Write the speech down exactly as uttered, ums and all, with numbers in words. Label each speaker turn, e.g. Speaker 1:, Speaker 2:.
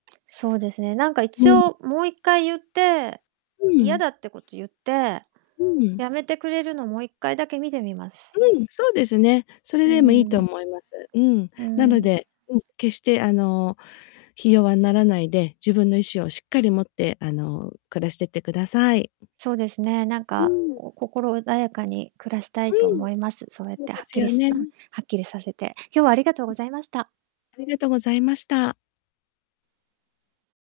Speaker 1: そうですね、なんか
Speaker 2: う
Speaker 1: 一
Speaker 2: ん。
Speaker 1: 応もういっかい言って、
Speaker 2: う
Speaker 1: 嫌
Speaker 2: ん。
Speaker 1: だってことを言って、
Speaker 2: うん。
Speaker 1: やめてくれるのをもういっかいだけ見てみます。
Speaker 2: うん、そうですね。それ
Speaker 1: う
Speaker 2: でもいいと
Speaker 1: ん。
Speaker 2: 思います。うん。
Speaker 1: う
Speaker 2: なの
Speaker 1: ん。
Speaker 2: で、うん、決して、あの、ひ弱にならないで、自分の意志をしっかり持って、あの、暮らしていってください。
Speaker 1: そうですね。なん
Speaker 2: う
Speaker 1: か
Speaker 2: ん。
Speaker 1: こう、心穏やかに暮らした
Speaker 2: う
Speaker 1: いと
Speaker 2: ん。
Speaker 1: 思います。そうやっ
Speaker 2: そう
Speaker 1: て、
Speaker 2: で
Speaker 1: はっ
Speaker 2: す
Speaker 1: きり
Speaker 2: よ
Speaker 1: すうん、
Speaker 2: ね。
Speaker 1: はっきりさせて。今日はありがとうご
Speaker 2: ん。
Speaker 1: ざいました。
Speaker 2: ありがとうございました。